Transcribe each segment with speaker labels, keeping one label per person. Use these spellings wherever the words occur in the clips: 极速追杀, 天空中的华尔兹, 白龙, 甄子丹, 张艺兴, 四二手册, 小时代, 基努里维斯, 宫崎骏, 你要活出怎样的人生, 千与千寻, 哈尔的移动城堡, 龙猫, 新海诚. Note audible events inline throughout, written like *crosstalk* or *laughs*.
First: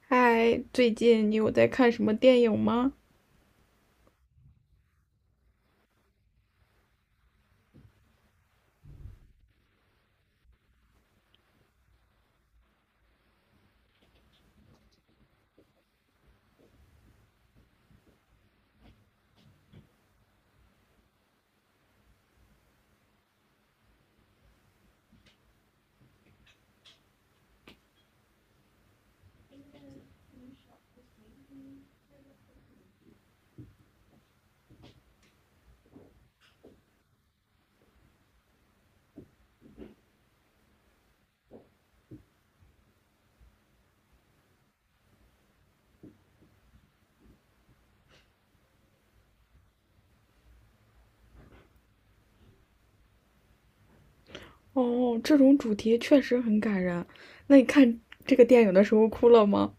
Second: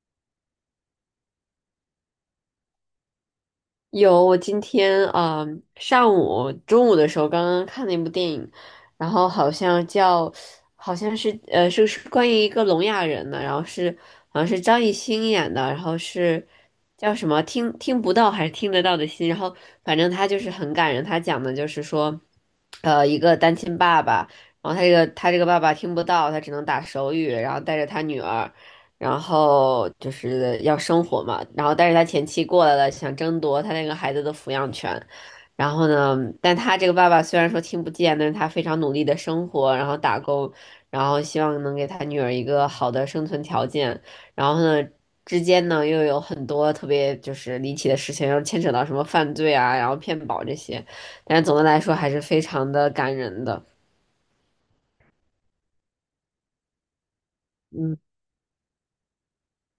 Speaker 1: 嗨，最近你有在看什么电影吗？
Speaker 2: 有，我今天上午中午的时候刚刚看了一部电影，然后好像叫，好像是关于一个聋哑人的，然后是好像是张艺兴演的，然后是叫什么听不到还是听得到的心，然后反正他就是很感人，他讲的就是说，一个单亲爸爸，然后他这个爸爸听不到，他只能打手语，然后带着他女儿。然后就是要生活嘛，然后但是他前妻过来了，想争夺他那个孩子的抚养权，然后呢，但他这个爸爸虽然说听不见，但是他非常努力的生活，然后打工，然后希望能给他女儿一个好的生存条件，然后呢。之间呢，又有很多特别就是离奇的事情，又牵扯到什么犯罪啊，然后骗保这些，但是总的来说还是非常的感人的。
Speaker 1: 哦，这种主题确实很感人。那你
Speaker 2: 嗯。
Speaker 1: 看这个电影的时候哭了吗？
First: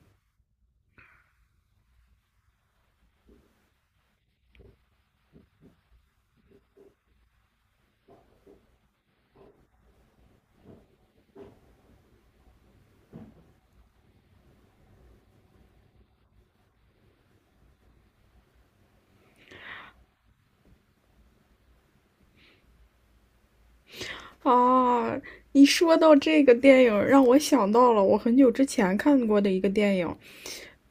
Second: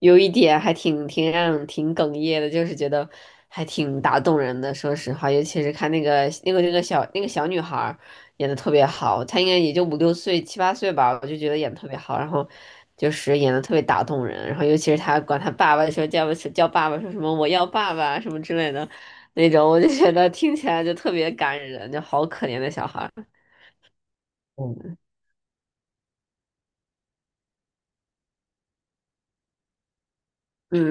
Speaker 2: 有一点还挺哽咽的，就是觉得还挺打动人的。说实话，尤其是看那个那个那个小那个小女孩儿演的特别好，她应该也就五六岁七八岁吧，我就觉得演的特别好，然后就是演的特别打动人。然后尤其是她管她爸爸说叫爸爸，说什么我要爸爸什么之类的那种，我就觉得听起来就特别感人，就好可怜的小孩儿。嗯
Speaker 1: 啊，你说到这个电影，让我想到了我很久之前看过的一个电影，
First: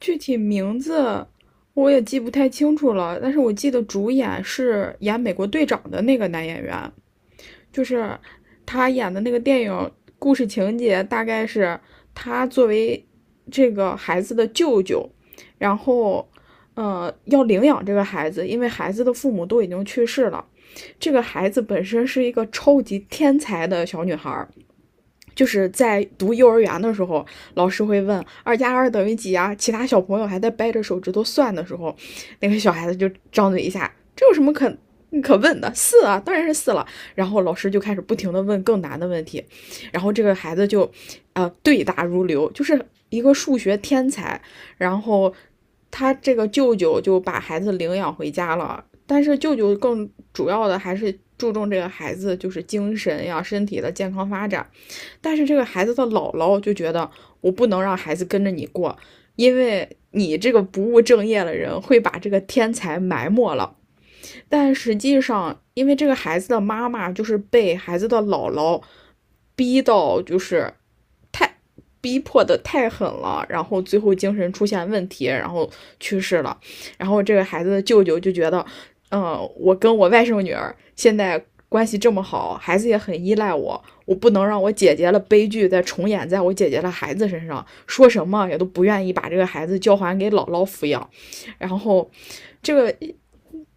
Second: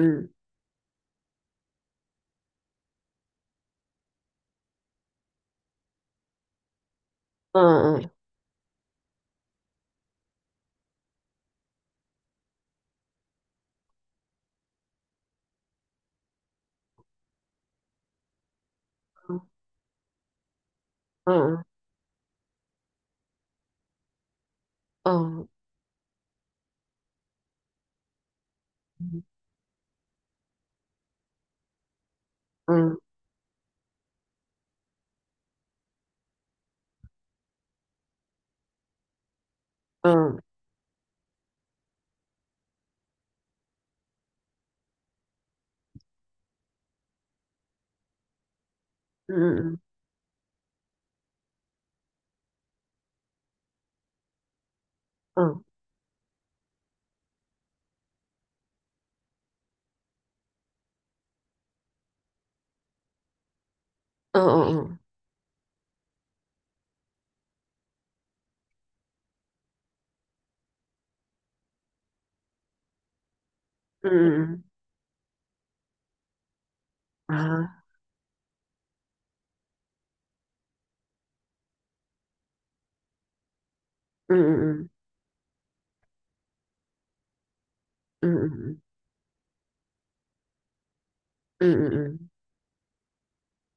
Speaker 1: 具体名字我也记不太清楚了，但是我记得主演是演美国队长的那个男演员。就
Speaker 2: 嗯
Speaker 1: 是他演的那个电影故事情节大概是他作为这个孩子的舅舅，然后要领养这个孩子，因为孩子的父母都已经去世了。这个
Speaker 2: 嗯
Speaker 1: 孩子
Speaker 2: 嗯
Speaker 1: 本身是一个超级天才的小女孩，就
Speaker 2: 嗯
Speaker 1: 是在读幼儿园的时候，老师会问二加二等于几啊？其他小朋友还在掰着手指头算的时候，那个小孩
Speaker 2: 嗯
Speaker 1: 子
Speaker 2: 嗯
Speaker 1: 就张嘴一下，这有什么可问的？四啊，当然是四了。然后老师就开始不停的问更难的问题，然后这个
Speaker 2: 嗯
Speaker 1: 孩子就，对答如流，就是一个数学天才。然后他这个舅舅就把孩子领养回家了，但
Speaker 2: 嗯
Speaker 1: 是舅
Speaker 2: 嗯嗯
Speaker 1: 舅
Speaker 2: 嗯
Speaker 1: 更主要的还是注重这个孩子就是精神呀、身体的健康发展，但是这
Speaker 2: 嗯。
Speaker 1: 个孩子的姥姥就觉得我不能让孩子跟着你过，因为你这个不务正业的人会把这个天才埋没了。但实
Speaker 2: 嗯
Speaker 1: 际上，因为这个孩子的妈妈就是被孩子的姥姥逼到，就是逼迫的太狠了，然后最
Speaker 2: 嗯
Speaker 1: 后精
Speaker 2: 嗯
Speaker 1: 神
Speaker 2: 嗯
Speaker 1: 出
Speaker 2: 嗯
Speaker 1: 现问题，然后去世了。然后这
Speaker 2: 嗯
Speaker 1: 个孩子的
Speaker 2: 啊，
Speaker 1: 舅舅就觉得，我跟我外甥女儿现在关系这么好，孩子也很依赖我，我不
Speaker 2: 嗯
Speaker 1: 能让我
Speaker 2: 嗯
Speaker 1: 姐姐的悲剧再重演在我姐姐的孩子身上。说什
Speaker 2: 嗯
Speaker 1: 么也都
Speaker 2: 嗯
Speaker 1: 不愿意把这个孩子交还给姥姥抚养。然
Speaker 2: 嗯嗯
Speaker 1: 后，
Speaker 2: 嗯
Speaker 1: 这个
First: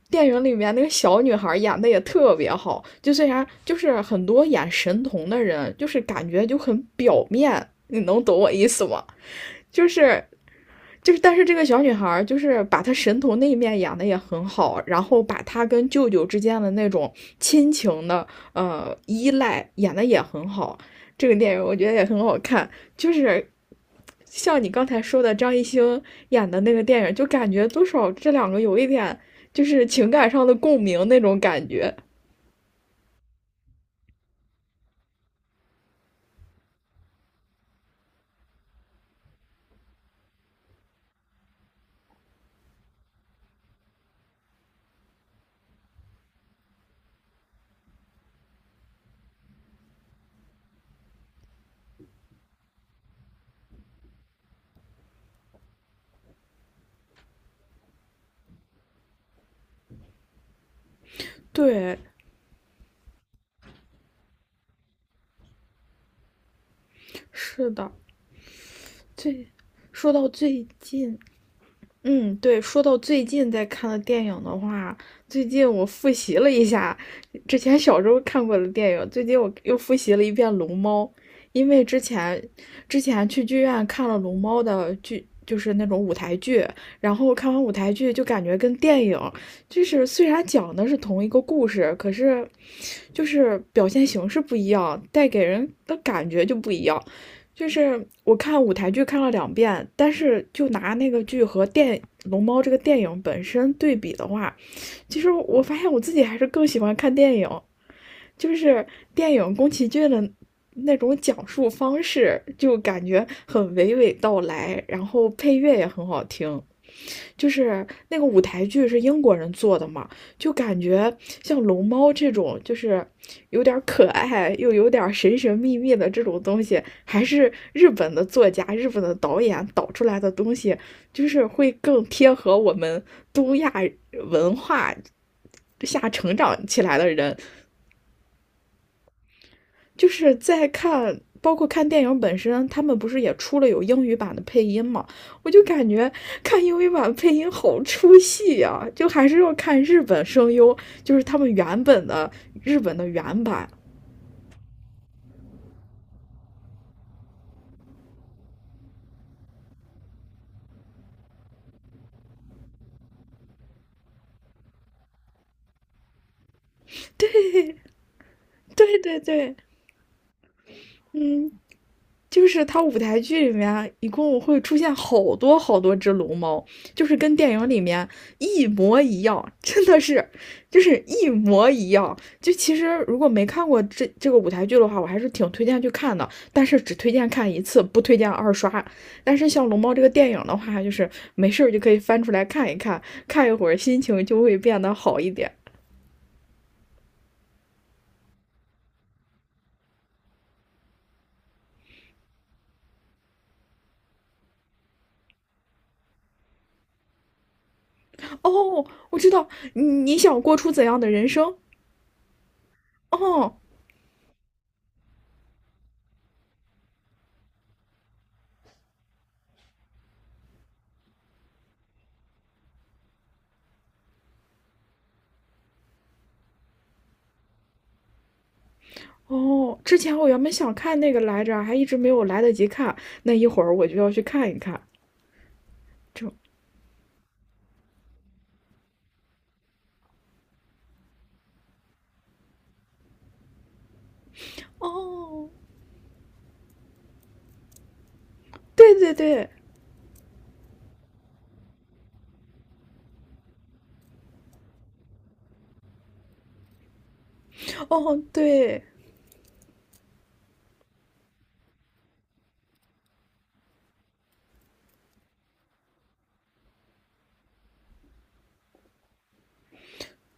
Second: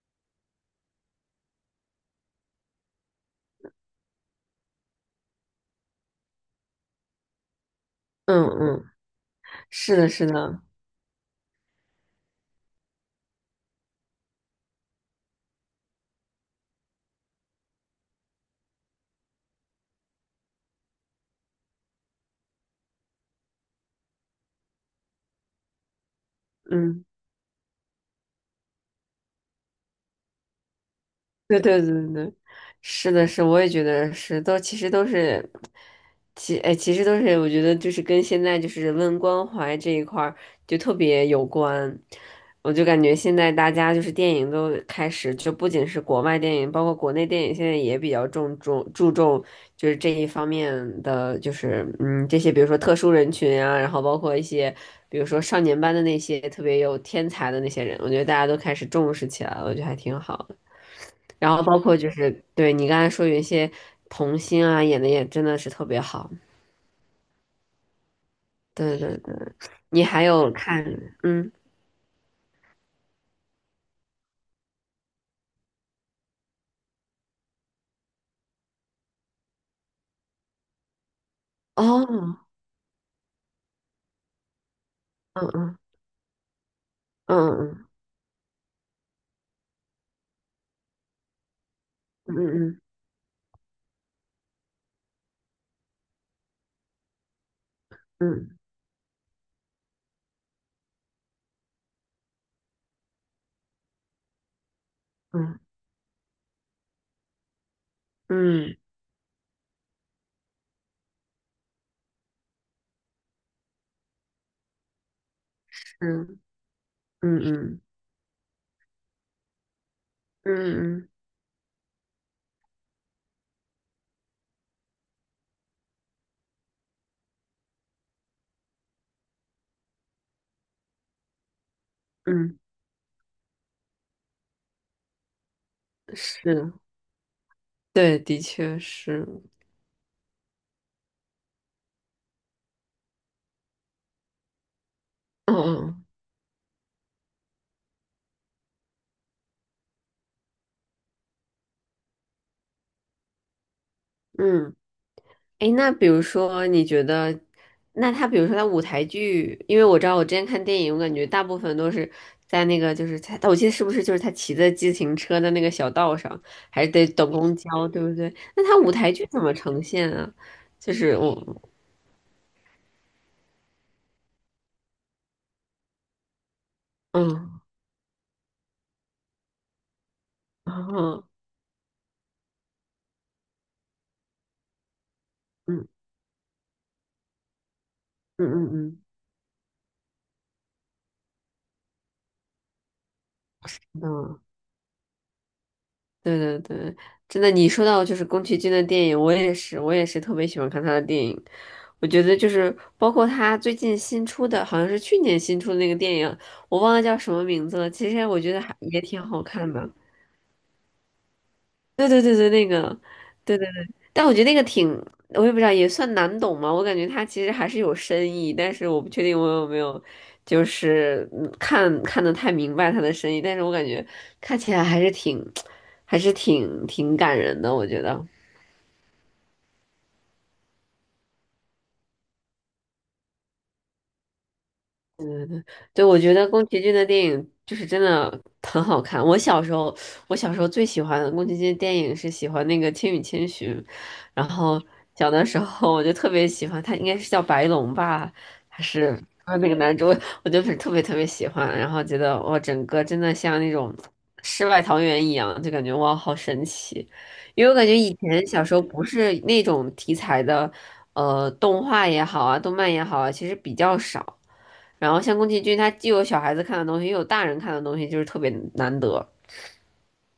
Speaker 1: 电影里面那个小女孩演的也特别好，就虽然就是很多演神童的人，就是感觉就很表面，你能懂
Speaker 2: 嗯
Speaker 1: 我意
Speaker 2: 嗯，
Speaker 1: 思
Speaker 2: 嗯
Speaker 1: 吗？就
Speaker 2: 是的，
Speaker 1: 是
Speaker 2: 是的，
Speaker 1: 就是，但是这个小女孩就是把她神童那一面演的也很好，然后把她跟舅舅之间的那种亲情的依赖演的也很好。这个电影我觉得也很好看，就是像你刚才说的张艺兴演的那个
Speaker 2: 嗯。
Speaker 1: 电影，就感觉多少这两个有一点就是情感上的共鸣那种
Speaker 2: 对 *laughs*
Speaker 1: 感
Speaker 2: 对
Speaker 1: 觉。
Speaker 2: 对对，是的是，我也觉得是，都其实都是，其实都是，我觉得就是跟现在就是人文关怀这一块儿就特别有关。我就感觉现在大家就是电影都开始，就不仅是国外电影，包括国内电影，现在也比较注重就是这一方面的，就是这些，比如说特殊人群啊，然后包括一些比如说少年班的那些特别有天才的那些人，我觉得大家都开始重视起来了，我觉得还挺好。然后包括
Speaker 1: 对，
Speaker 2: 就是对你刚才说有一些童星啊，演的也真的是特别好。
Speaker 1: 是的，
Speaker 2: 对对对，
Speaker 1: 最
Speaker 2: 你
Speaker 1: 说
Speaker 2: 还
Speaker 1: 到
Speaker 2: 有
Speaker 1: 最
Speaker 2: 看，
Speaker 1: 近
Speaker 2: 嗯，
Speaker 1: 嗯，对，说到最近在看的电影的话，最近我复习了一下之前小时候看过的电影，最近我又复习了一遍《龙猫》，因为之
Speaker 2: 哦，
Speaker 1: 前之前去剧院看了《龙猫》的剧，就是
Speaker 2: 嗯
Speaker 1: 那种舞台剧，然后看完舞
Speaker 2: 嗯
Speaker 1: 台剧就感觉跟电影就是虽然讲的是同一个故事，可是
Speaker 2: 嗯
Speaker 1: 就是表现形式不一样，带给人的感觉就不一样。就是我
Speaker 2: 嗯
Speaker 1: 看舞台剧看了两遍，但是就拿那个剧和《龙猫》这个电影本身对比的话，其实
Speaker 2: 嗯
Speaker 1: 我发现我自己还是更喜欢看电影，就
Speaker 2: 嗯嗯嗯，
Speaker 1: 是电影宫崎骏的那种讲述方式，就感觉很娓娓道来，然后配乐也很
Speaker 2: 是，
Speaker 1: 好听。
Speaker 2: 嗯
Speaker 1: 就
Speaker 2: 嗯
Speaker 1: 是那个舞台剧是英国人做的嘛，就
Speaker 2: 嗯
Speaker 1: 感
Speaker 2: 嗯嗯，
Speaker 1: 觉像龙猫这种，就是有点可爱又有点神神秘秘的这种东西，还是日本的作家、日本的导演导出来的东西，就是会更贴
Speaker 2: 嗯
Speaker 1: 合
Speaker 2: 嗯
Speaker 1: 我们东亚文化下
Speaker 2: 嗯
Speaker 1: 成长
Speaker 2: 是，
Speaker 1: 起来的人
Speaker 2: 对，的确是，
Speaker 1: 就是在看，包括看电影本身，他们不是也出了有英语版的配音嘛？我
Speaker 2: 嗯
Speaker 1: 就感
Speaker 2: 嗯
Speaker 1: 觉看英语版配音好出戏呀、就还是要看日本声优，就是他们原本的日本的原版。
Speaker 2: 嗯。诶，那比如说，你觉得，那他比如说他舞台剧，因为我知道我之前看电影，我感觉大部分都是在那个就是他，我记得是不是就是他骑着自行车的那个小道上，还是得等公交，对不对？那他舞
Speaker 1: 对
Speaker 2: 台
Speaker 1: 对
Speaker 2: 剧怎么
Speaker 1: 对，
Speaker 2: 呈现啊？就是我，
Speaker 1: 就是它舞台剧里面一共会出现好多好多只龙猫，就是跟电
Speaker 2: 嗯，
Speaker 1: 影里面一模一样，真的是，
Speaker 2: *laughs*
Speaker 1: 就是一
Speaker 2: 哦，
Speaker 1: 模一样。就其实如果没看过这个舞台剧的话，我还是挺推荐
Speaker 2: 嗯
Speaker 1: 去看的，但是只推荐看一次，不推荐二
Speaker 2: 嗯
Speaker 1: 刷。
Speaker 2: 嗯
Speaker 1: 但是像《龙猫》这个电影的话，就是没事儿就可以翻出来看一看，看一会儿心
Speaker 2: 嗯，
Speaker 1: 情就
Speaker 2: 嗯。
Speaker 1: 会变得好一点。
Speaker 2: 对对对，真的，你说到就是宫崎骏的电影，我也是，我也是特别喜欢看他的电影。我觉得就是包括他最近新出的，好像是去年新出的那个电影，我忘了叫什么名字了。其实我觉得还
Speaker 1: 哦，
Speaker 2: 也
Speaker 1: 我
Speaker 2: 挺
Speaker 1: 知
Speaker 2: 好
Speaker 1: 道
Speaker 2: 看
Speaker 1: 你
Speaker 2: 的。
Speaker 1: 你想过出怎样的人生。
Speaker 2: 对对对对，那个，
Speaker 1: 哦，
Speaker 2: 对对对，但我觉得那个挺，我也不知道，也算难懂嘛。我感觉它其实还是有深意，但是我不确定我有没有，就是看得太明白它的深意。但是我感觉看起来还是挺感人的，我觉得。
Speaker 1: 哦，之前我原本想看那个来着，还一直没有来得及看。那一会儿我就要去看一看。
Speaker 2: 对，我
Speaker 1: 就
Speaker 2: 觉得宫崎骏的电影就是真的很好看。我小时候最喜欢的宫崎骏电影是喜欢那个《千与千寻》，然后小的
Speaker 1: 哦，
Speaker 2: 时候我就特别喜欢他，应该是叫白龙吧，还
Speaker 1: 对
Speaker 2: 是
Speaker 1: 对对，
Speaker 2: 那个男主，*laughs* 我就是特别特别喜欢，然后觉得哇，整个真的像那种世外桃源一样，就感觉哇好神奇，因为我感觉以
Speaker 1: 哦
Speaker 2: 前小时候
Speaker 1: 对，
Speaker 2: 不是那种题材的，动画也好啊，动漫也好啊，其实比较少。然后像宫崎骏，他既有小孩子看的东西，又有大人看的东西，就是特别难得。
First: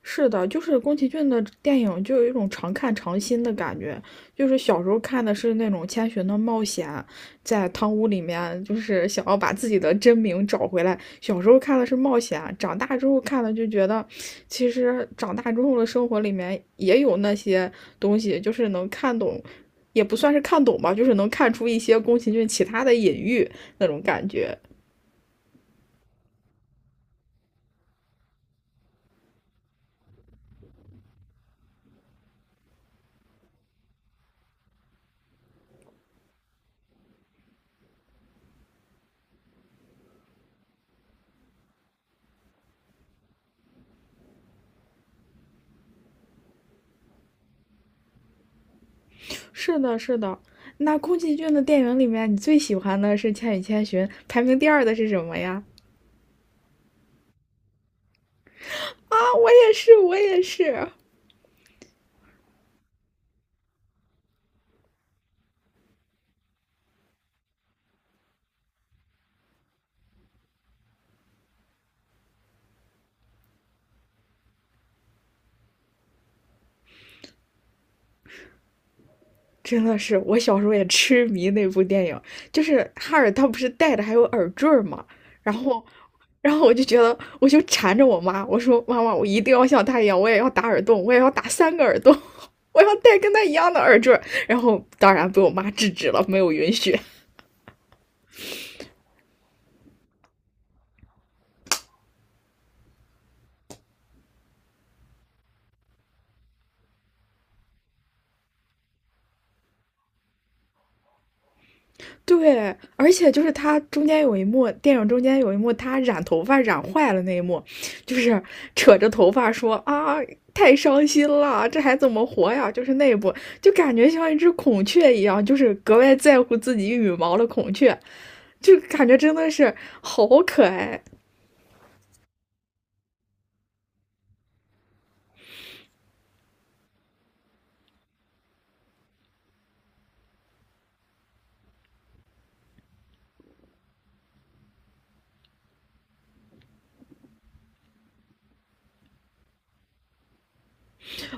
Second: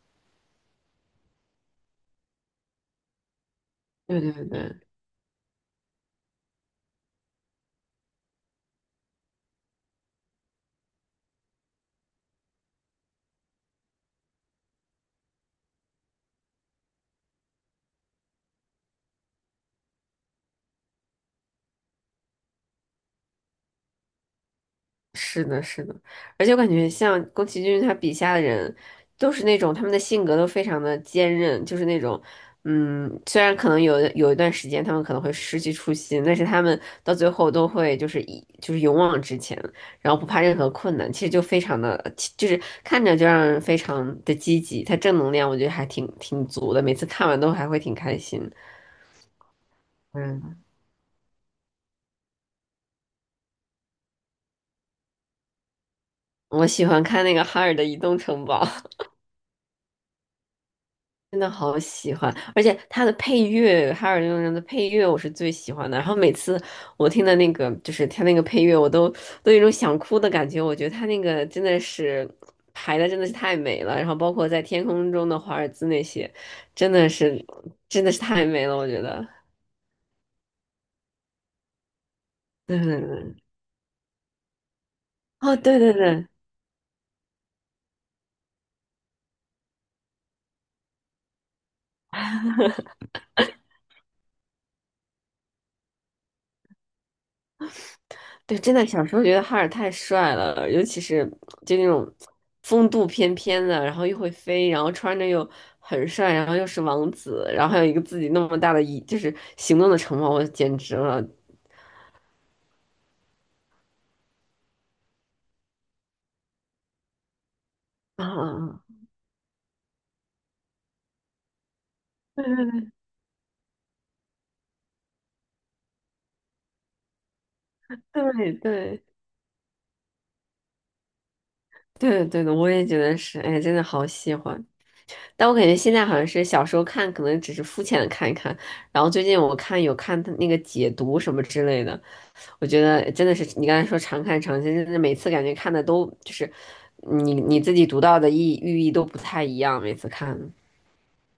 Speaker 1: 是的，就是宫崎骏的电影就有一种常看常新的感觉。
Speaker 2: 对对
Speaker 1: 就是
Speaker 2: 对，
Speaker 1: 小时候看的是那种千寻的冒险，在汤屋里面就是想要把自己的真名找回来。小时候看的是冒险，长大之后看了就觉得，其实长大之后的生活里面也有那些东西，就是能看懂，也不算是看懂吧，就是能看出一些宫崎骏其他的隐喻那种感觉。
Speaker 2: 是的，是的。而且我感觉像宫崎骏他笔下的人，都是那种他们的性格都非常的坚韧，就是那种，嗯，虽然可能有一段时间他们可能会失去初心，但是他们到最后都会就是勇往直前，然后不怕任何困难，其实就非常的，就是看着就让人非常的积极，他正能量我觉得还挺足的，每次看完都还会挺开心。
Speaker 1: 是的，是的。
Speaker 2: 嗯。
Speaker 1: 那宫崎骏的电影里面，你最喜欢的是《千与千寻》，排名第二的是什么呀？
Speaker 2: 我喜欢看那个哈尔的《移动城堡》
Speaker 1: 啊，我也是，我也是，
Speaker 2: *laughs*，真的好喜欢，而且它的配乐，哈尔的移动城堡的配乐我是最喜欢的。然后每次我听的那个，就是它那个配乐，我都有一种想哭的感觉。我觉得它那个真的是排的真的是太美了，然后包括在天空中的华尔兹那些，真的是真的是太美了，我觉得。
Speaker 1: 真的是，我小时候也痴迷那部电影。就是
Speaker 2: 对对
Speaker 1: 哈尔
Speaker 2: 对，
Speaker 1: 他不是戴的还有耳坠儿嘛，然
Speaker 2: 哦，对
Speaker 1: 后，
Speaker 2: 对对，
Speaker 1: 然后我就觉得，我就缠着我妈，我说妈妈，我一定要像他一样，我也要打耳洞，我也要打三个耳洞，*laughs* 我要戴跟他一样的耳坠儿。然后当然被我妈制止了，没有允许。
Speaker 2: 对，真的小时候觉得哈尔太帅了，尤其是就那种风度翩翩的，然后又会飞，然后穿着又很帅，然后又是王子，然后还有一个自己那么大的就是行动的城堡，我简直了
Speaker 1: 对，而且就是他中间有一幕，电影中间有一幕，他染头发染坏了那一幕，就是
Speaker 2: 啊！
Speaker 1: 扯着头发说啊，太伤心了，这还怎么活呀？就是那
Speaker 2: *laughs*
Speaker 1: 一部，就感觉像一只孔雀一样，就是格外在乎自己羽毛的孔雀，
Speaker 2: 对对对
Speaker 1: 就
Speaker 2: 对
Speaker 1: 感觉真的是好可爱。
Speaker 2: 对对的，我也觉得是，哎，真的好喜欢。但我感觉现在好像是小时候看，可能只是肤浅的看一看，然后最近我有看他那个解读什么之类的，我觉得真的是你刚才说常看常新，真的每次感觉看的都就是你自己读到的寓意都不太一样，每次看。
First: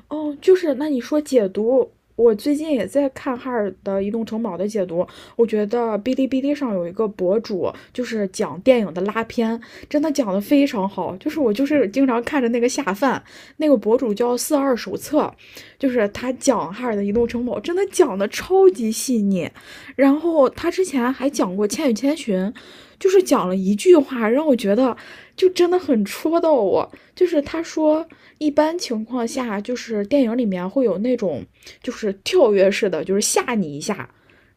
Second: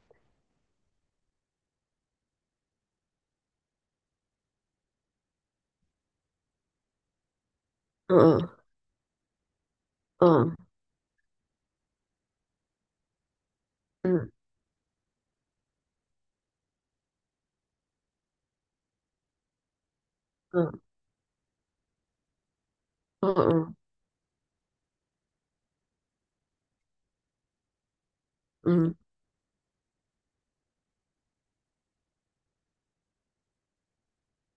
Speaker 1: 哦，就是那你说解读，我最近也在看哈尔的移动城堡的解读，我觉得哔哩哔哩上有一个博主，就是
Speaker 2: 嗯
Speaker 1: 讲电影的拉片，真的讲的
Speaker 2: 嗯
Speaker 1: 非常好。就是我就是经常看着那个下饭，那个博主
Speaker 2: 嗯
Speaker 1: 叫四二手册，就是他讲哈尔的移动城堡，真的讲的超级细腻。然后他
Speaker 2: 嗯
Speaker 1: 之前还讲过《千与千寻》，就是
Speaker 2: 嗯
Speaker 1: 讲了一
Speaker 2: 嗯
Speaker 1: 句话，让我觉得就真的很戳到我。就是他说，一般
Speaker 2: 嗯
Speaker 1: 情况下，就是电影里面会有那种就是跳跃式的，就是吓你一下。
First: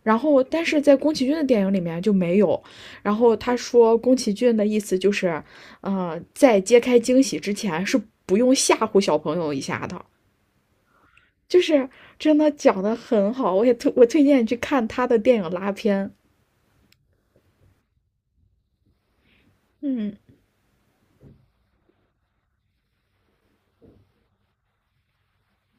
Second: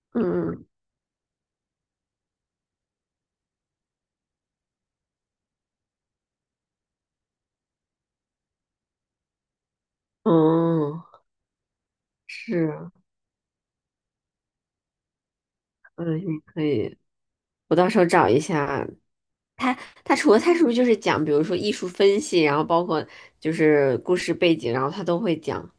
Speaker 1: 然后，但
Speaker 2: 嗯
Speaker 1: 是在宫崎骏的电影里面就没有。然后他说，宫崎骏的意思就是，在揭开惊喜之前是不用吓唬小朋友一下的，
Speaker 2: 嗯嗯，
Speaker 1: 就是真的讲
Speaker 2: 是，
Speaker 1: 的很好。我也推荐你去看他的电影拉片。
Speaker 2: 嗯，你可以，我到时候找一下他。他
Speaker 1: 嗯，
Speaker 2: 除了他是不是就是讲，比如说艺术分析，然后包括就是故事背景，然后他都会讲。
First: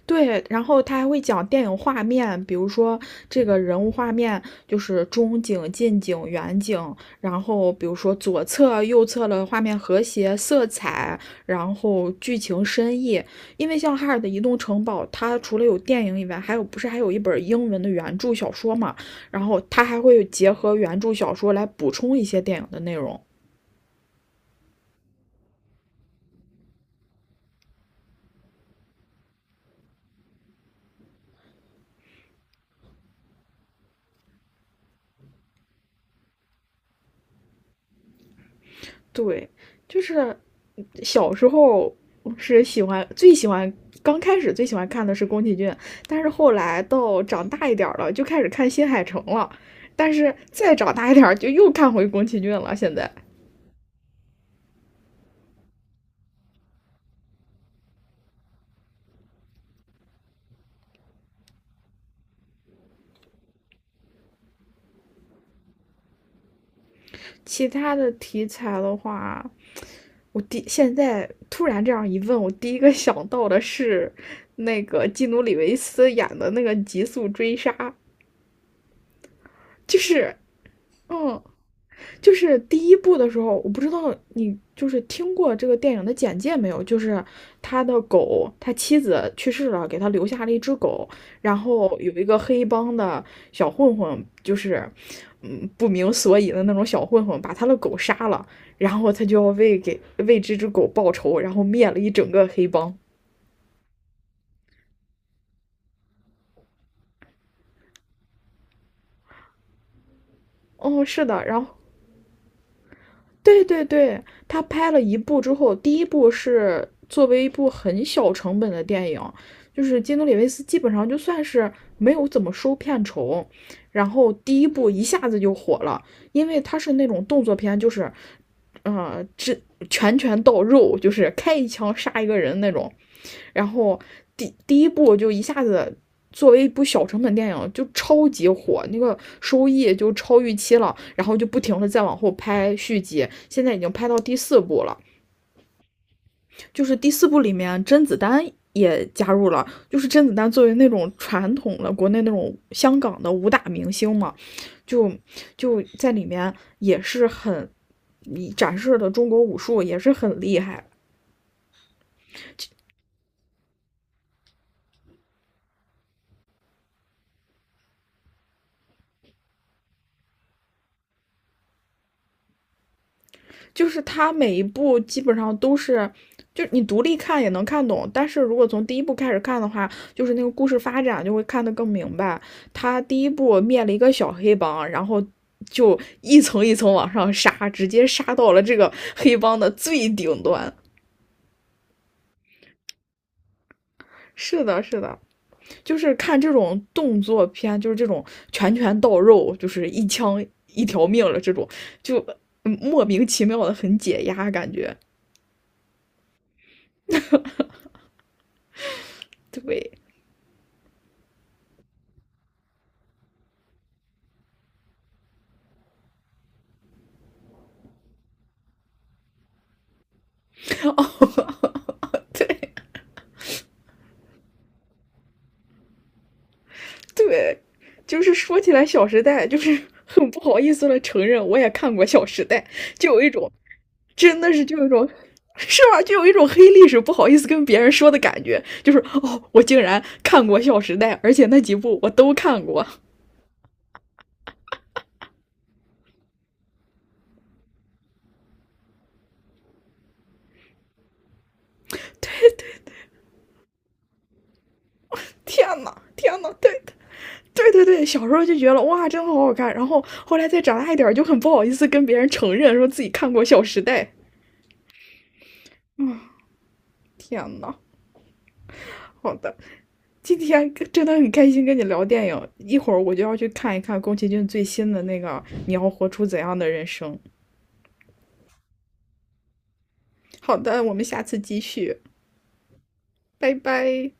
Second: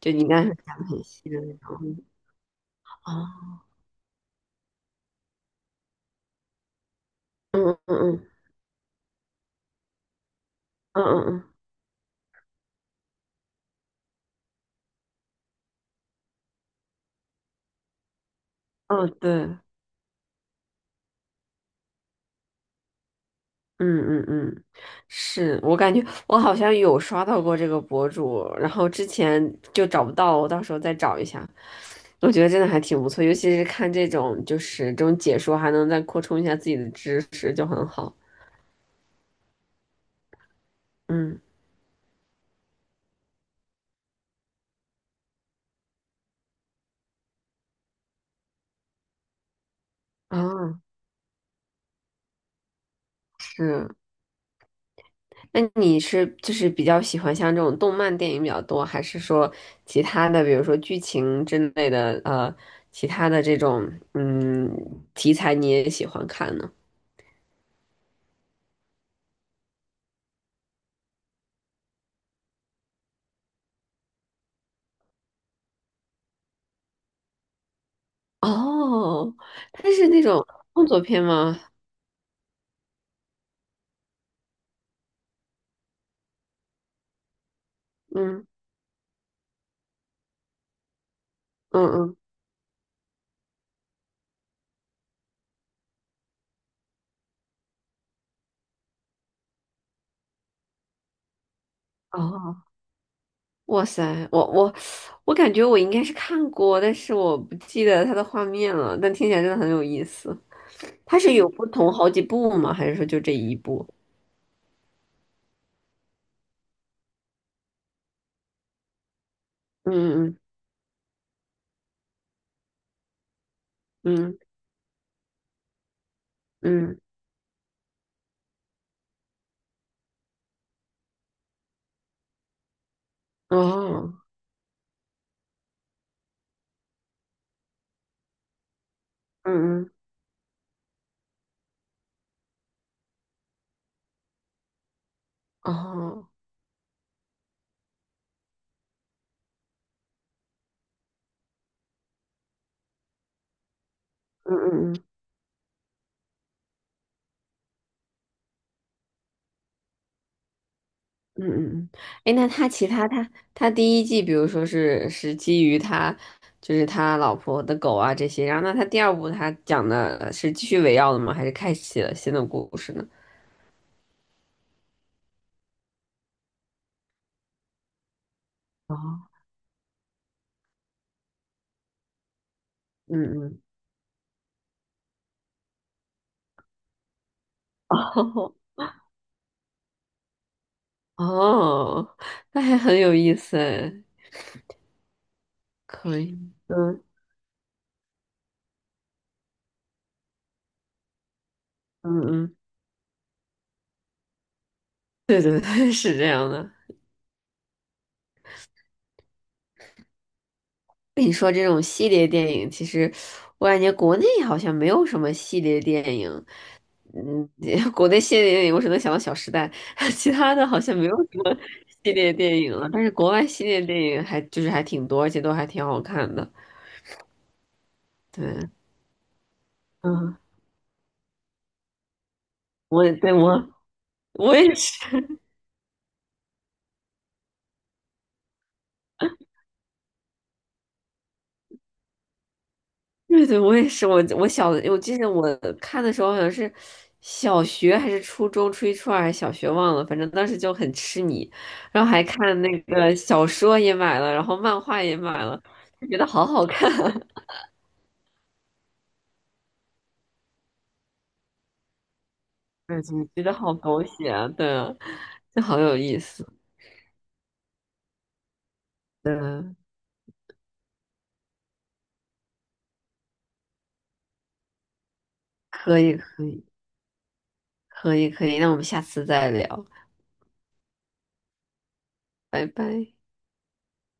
Speaker 2: 就你
Speaker 1: 对，
Speaker 2: 刚才
Speaker 1: 然
Speaker 2: 讲
Speaker 1: 后
Speaker 2: 得
Speaker 1: 他
Speaker 2: 很
Speaker 1: 还会
Speaker 2: 细的
Speaker 1: 讲
Speaker 2: 那
Speaker 1: 电影
Speaker 2: 种。
Speaker 1: 画面，比如说这个
Speaker 2: 哦，
Speaker 1: 人物画面就是中景、近景、远景，然后
Speaker 2: 嗯
Speaker 1: 比如说
Speaker 2: 嗯
Speaker 1: 左侧、右侧的画面和谐、色
Speaker 2: 嗯
Speaker 1: 彩，
Speaker 2: 嗯嗯
Speaker 1: 然后剧情深意。因为像哈尔的移动城堡，它除了有电影以外，还有不是还有一本英文的原著小说嘛？
Speaker 2: 嗯，哦，
Speaker 1: 然
Speaker 2: 对，
Speaker 1: 后它还会结合原著小说来补充一些电影的内容。
Speaker 2: 嗯嗯嗯，是我感觉我好像有刷到过这个博主，然后之前就找不到，我到时候再找一下。我觉得真的还挺不错，尤其是看这种就是这种解说，还能再扩充一下自己的知识，就很好。
Speaker 1: 对，就是小
Speaker 2: 嗯
Speaker 1: 时候是喜欢最喜欢，刚开始最喜欢看的是宫崎骏，但是后来到长大一点了，就开始看新海诚了，但是再
Speaker 2: 啊，
Speaker 1: 长大一点就又看回宫崎骏了。现在
Speaker 2: 是。那你是就是比较喜欢像这种动漫电影比较多，还是说其他的，比如说剧情之类的，其他的这种题材你也喜欢看呢？
Speaker 1: 其他的题材的话，我现在突然这样一问，我第一个想到的是那个基努里维斯演的那个《极速追杀》，
Speaker 2: 哦，它
Speaker 1: 就
Speaker 2: 是那
Speaker 1: 是
Speaker 2: 种动作片
Speaker 1: 嗯，
Speaker 2: 吗？
Speaker 1: 就是第一部的时候，我不知道你就是听过这个电影的简介没有？就是他的
Speaker 2: 嗯
Speaker 1: 狗，他妻子去世了，给他留下了一只狗，然
Speaker 2: 嗯
Speaker 1: 后有
Speaker 2: 嗯，
Speaker 1: 一个黑帮的小混混，就是不明所以的那种小混混，把他的狗杀了，然后他就要为这只狗报仇，然后灭了一整个
Speaker 2: 哦，
Speaker 1: 黑帮。
Speaker 2: 哇塞，我感觉我应该是看过，但是我不记得它的画面了，但听起来真的很有意思。
Speaker 1: 哦，
Speaker 2: 它
Speaker 1: 是
Speaker 2: 是
Speaker 1: 的，
Speaker 2: 有
Speaker 1: 然
Speaker 2: 不
Speaker 1: 后
Speaker 2: 同好几部吗？还是说就这一
Speaker 1: 对对
Speaker 2: 部？
Speaker 1: 对，他拍了一部之后，第一部是作为一部很小成本的电影，就是基努里
Speaker 2: 嗯
Speaker 1: 维斯基本上就算是没有怎么收片酬，然
Speaker 2: 嗯
Speaker 1: 后
Speaker 2: 嗯
Speaker 1: 第一部一下子就火了，因为他是
Speaker 2: 嗯
Speaker 1: 那种动作片，就是，这拳拳到肉，就是开一枪杀一个人那种，
Speaker 2: 嗯，
Speaker 1: 然后
Speaker 2: 哦，
Speaker 1: 第一部就一下子作为一部小成本电影就超级火，那个收
Speaker 2: 嗯嗯
Speaker 1: 益就超预期了，然后就不停的再往后拍续集，现在已经拍到第四部了。
Speaker 2: 哦，
Speaker 1: 就是第四部里面甄子丹也加入了，就是甄子丹作为那种传统的国内那种香港的武打明星嘛，
Speaker 2: 嗯嗯嗯。
Speaker 1: 就就在里面也是很，展示的中国武术也是很厉害，
Speaker 2: 嗯嗯嗯，哎，那他其他他他第一季，比如说是基于他就是他老婆的狗啊这些，然后那他第二部他讲的是继续围绕的吗？还是开启了新的故事呢？
Speaker 1: 就是它每一部基本上都是，就你独立看也能看懂，但是如果从第
Speaker 2: 哦，
Speaker 1: 一部开始看的话，就是那个故事发展就会看得更明白。他
Speaker 2: 嗯
Speaker 1: 第一部
Speaker 2: 嗯，
Speaker 1: 灭了一个小黑帮，然后就一层一层往上杀，直
Speaker 2: *laughs*
Speaker 1: 接杀到
Speaker 2: 哦
Speaker 1: 了这个黑帮的最顶端。
Speaker 2: 哦，那还很有意思哎，
Speaker 1: 是的，是的，就是
Speaker 2: 可以，
Speaker 1: 看这种
Speaker 2: 嗯
Speaker 1: 动作片，就是这种拳拳到肉，就是一枪一条命了这种，就
Speaker 2: 嗯嗯，
Speaker 1: 莫名其妙的很解压感觉。
Speaker 2: 对对对，*laughs* 是这样的。
Speaker 1: 对，
Speaker 2: 跟你说这种系列电影，其实我感觉国内好像没有什么系列电影。嗯，*laughs* 国内系列电影我只能想到《小时代》，*laughs* 其他的好像没有什么系列电影了。但是国外系列电影还就是还挺多，而且都还挺好看的。
Speaker 1: 对，就是说
Speaker 2: 对，
Speaker 1: 起来，《小时代》就是很
Speaker 2: 嗯，
Speaker 1: 不好意思的承认，我也看过《小时代》，
Speaker 2: 我
Speaker 1: 就
Speaker 2: 也
Speaker 1: 有一
Speaker 2: 对
Speaker 1: 种，
Speaker 2: 我
Speaker 1: 真的
Speaker 2: 我
Speaker 1: 是
Speaker 2: 也
Speaker 1: 就有一种，
Speaker 2: 是，
Speaker 1: 是吧？就有一种黑历史不好意思跟别人说的感觉，就是哦，我竟然看过《小时代》，而且那几部我都看过。
Speaker 2: *laughs* 对对，我也是。我记得我看的时候好像是小学还是初中，初一初二还是小学忘了，反正当时就很痴迷，然后还看那个小说也买了，然后漫画也买了，
Speaker 1: 天呐，
Speaker 2: 就觉得
Speaker 1: 天
Speaker 2: 好
Speaker 1: 呐，
Speaker 2: 好
Speaker 1: 对
Speaker 2: 看。
Speaker 1: 的对对对，小时候就觉得哇，真好好看，然后后来再长大一点，就很不好意思跟别人承认说
Speaker 2: 对，
Speaker 1: 自己
Speaker 2: 总
Speaker 1: 看
Speaker 2: 觉
Speaker 1: 过
Speaker 2: 得
Speaker 1: 《小
Speaker 2: 好
Speaker 1: 时
Speaker 2: 狗
Speaker 1: 代》。
Speaker 2: 血啊，对啊，这好有意思。
Speaker 1: 天呐，好的，今天真的很开心跟你聊电影，一会儿我就要去看一看宫崎骏最新的那个《你要
Speaker 2: 可
Speaker 1: 活
Speaker 2: 以，
Speaker 1: 出怎
Speaker 2: 可
Speaker 1: 样
Speaker 2: 以，
Speaker 1: 的人生》。
Speaker 2: 可以，可以。那我们下次再聊，
Speaker 1: 好的，我们下次继续，
Speaker 2: 拜拜。
Speaker 1: 拜拜。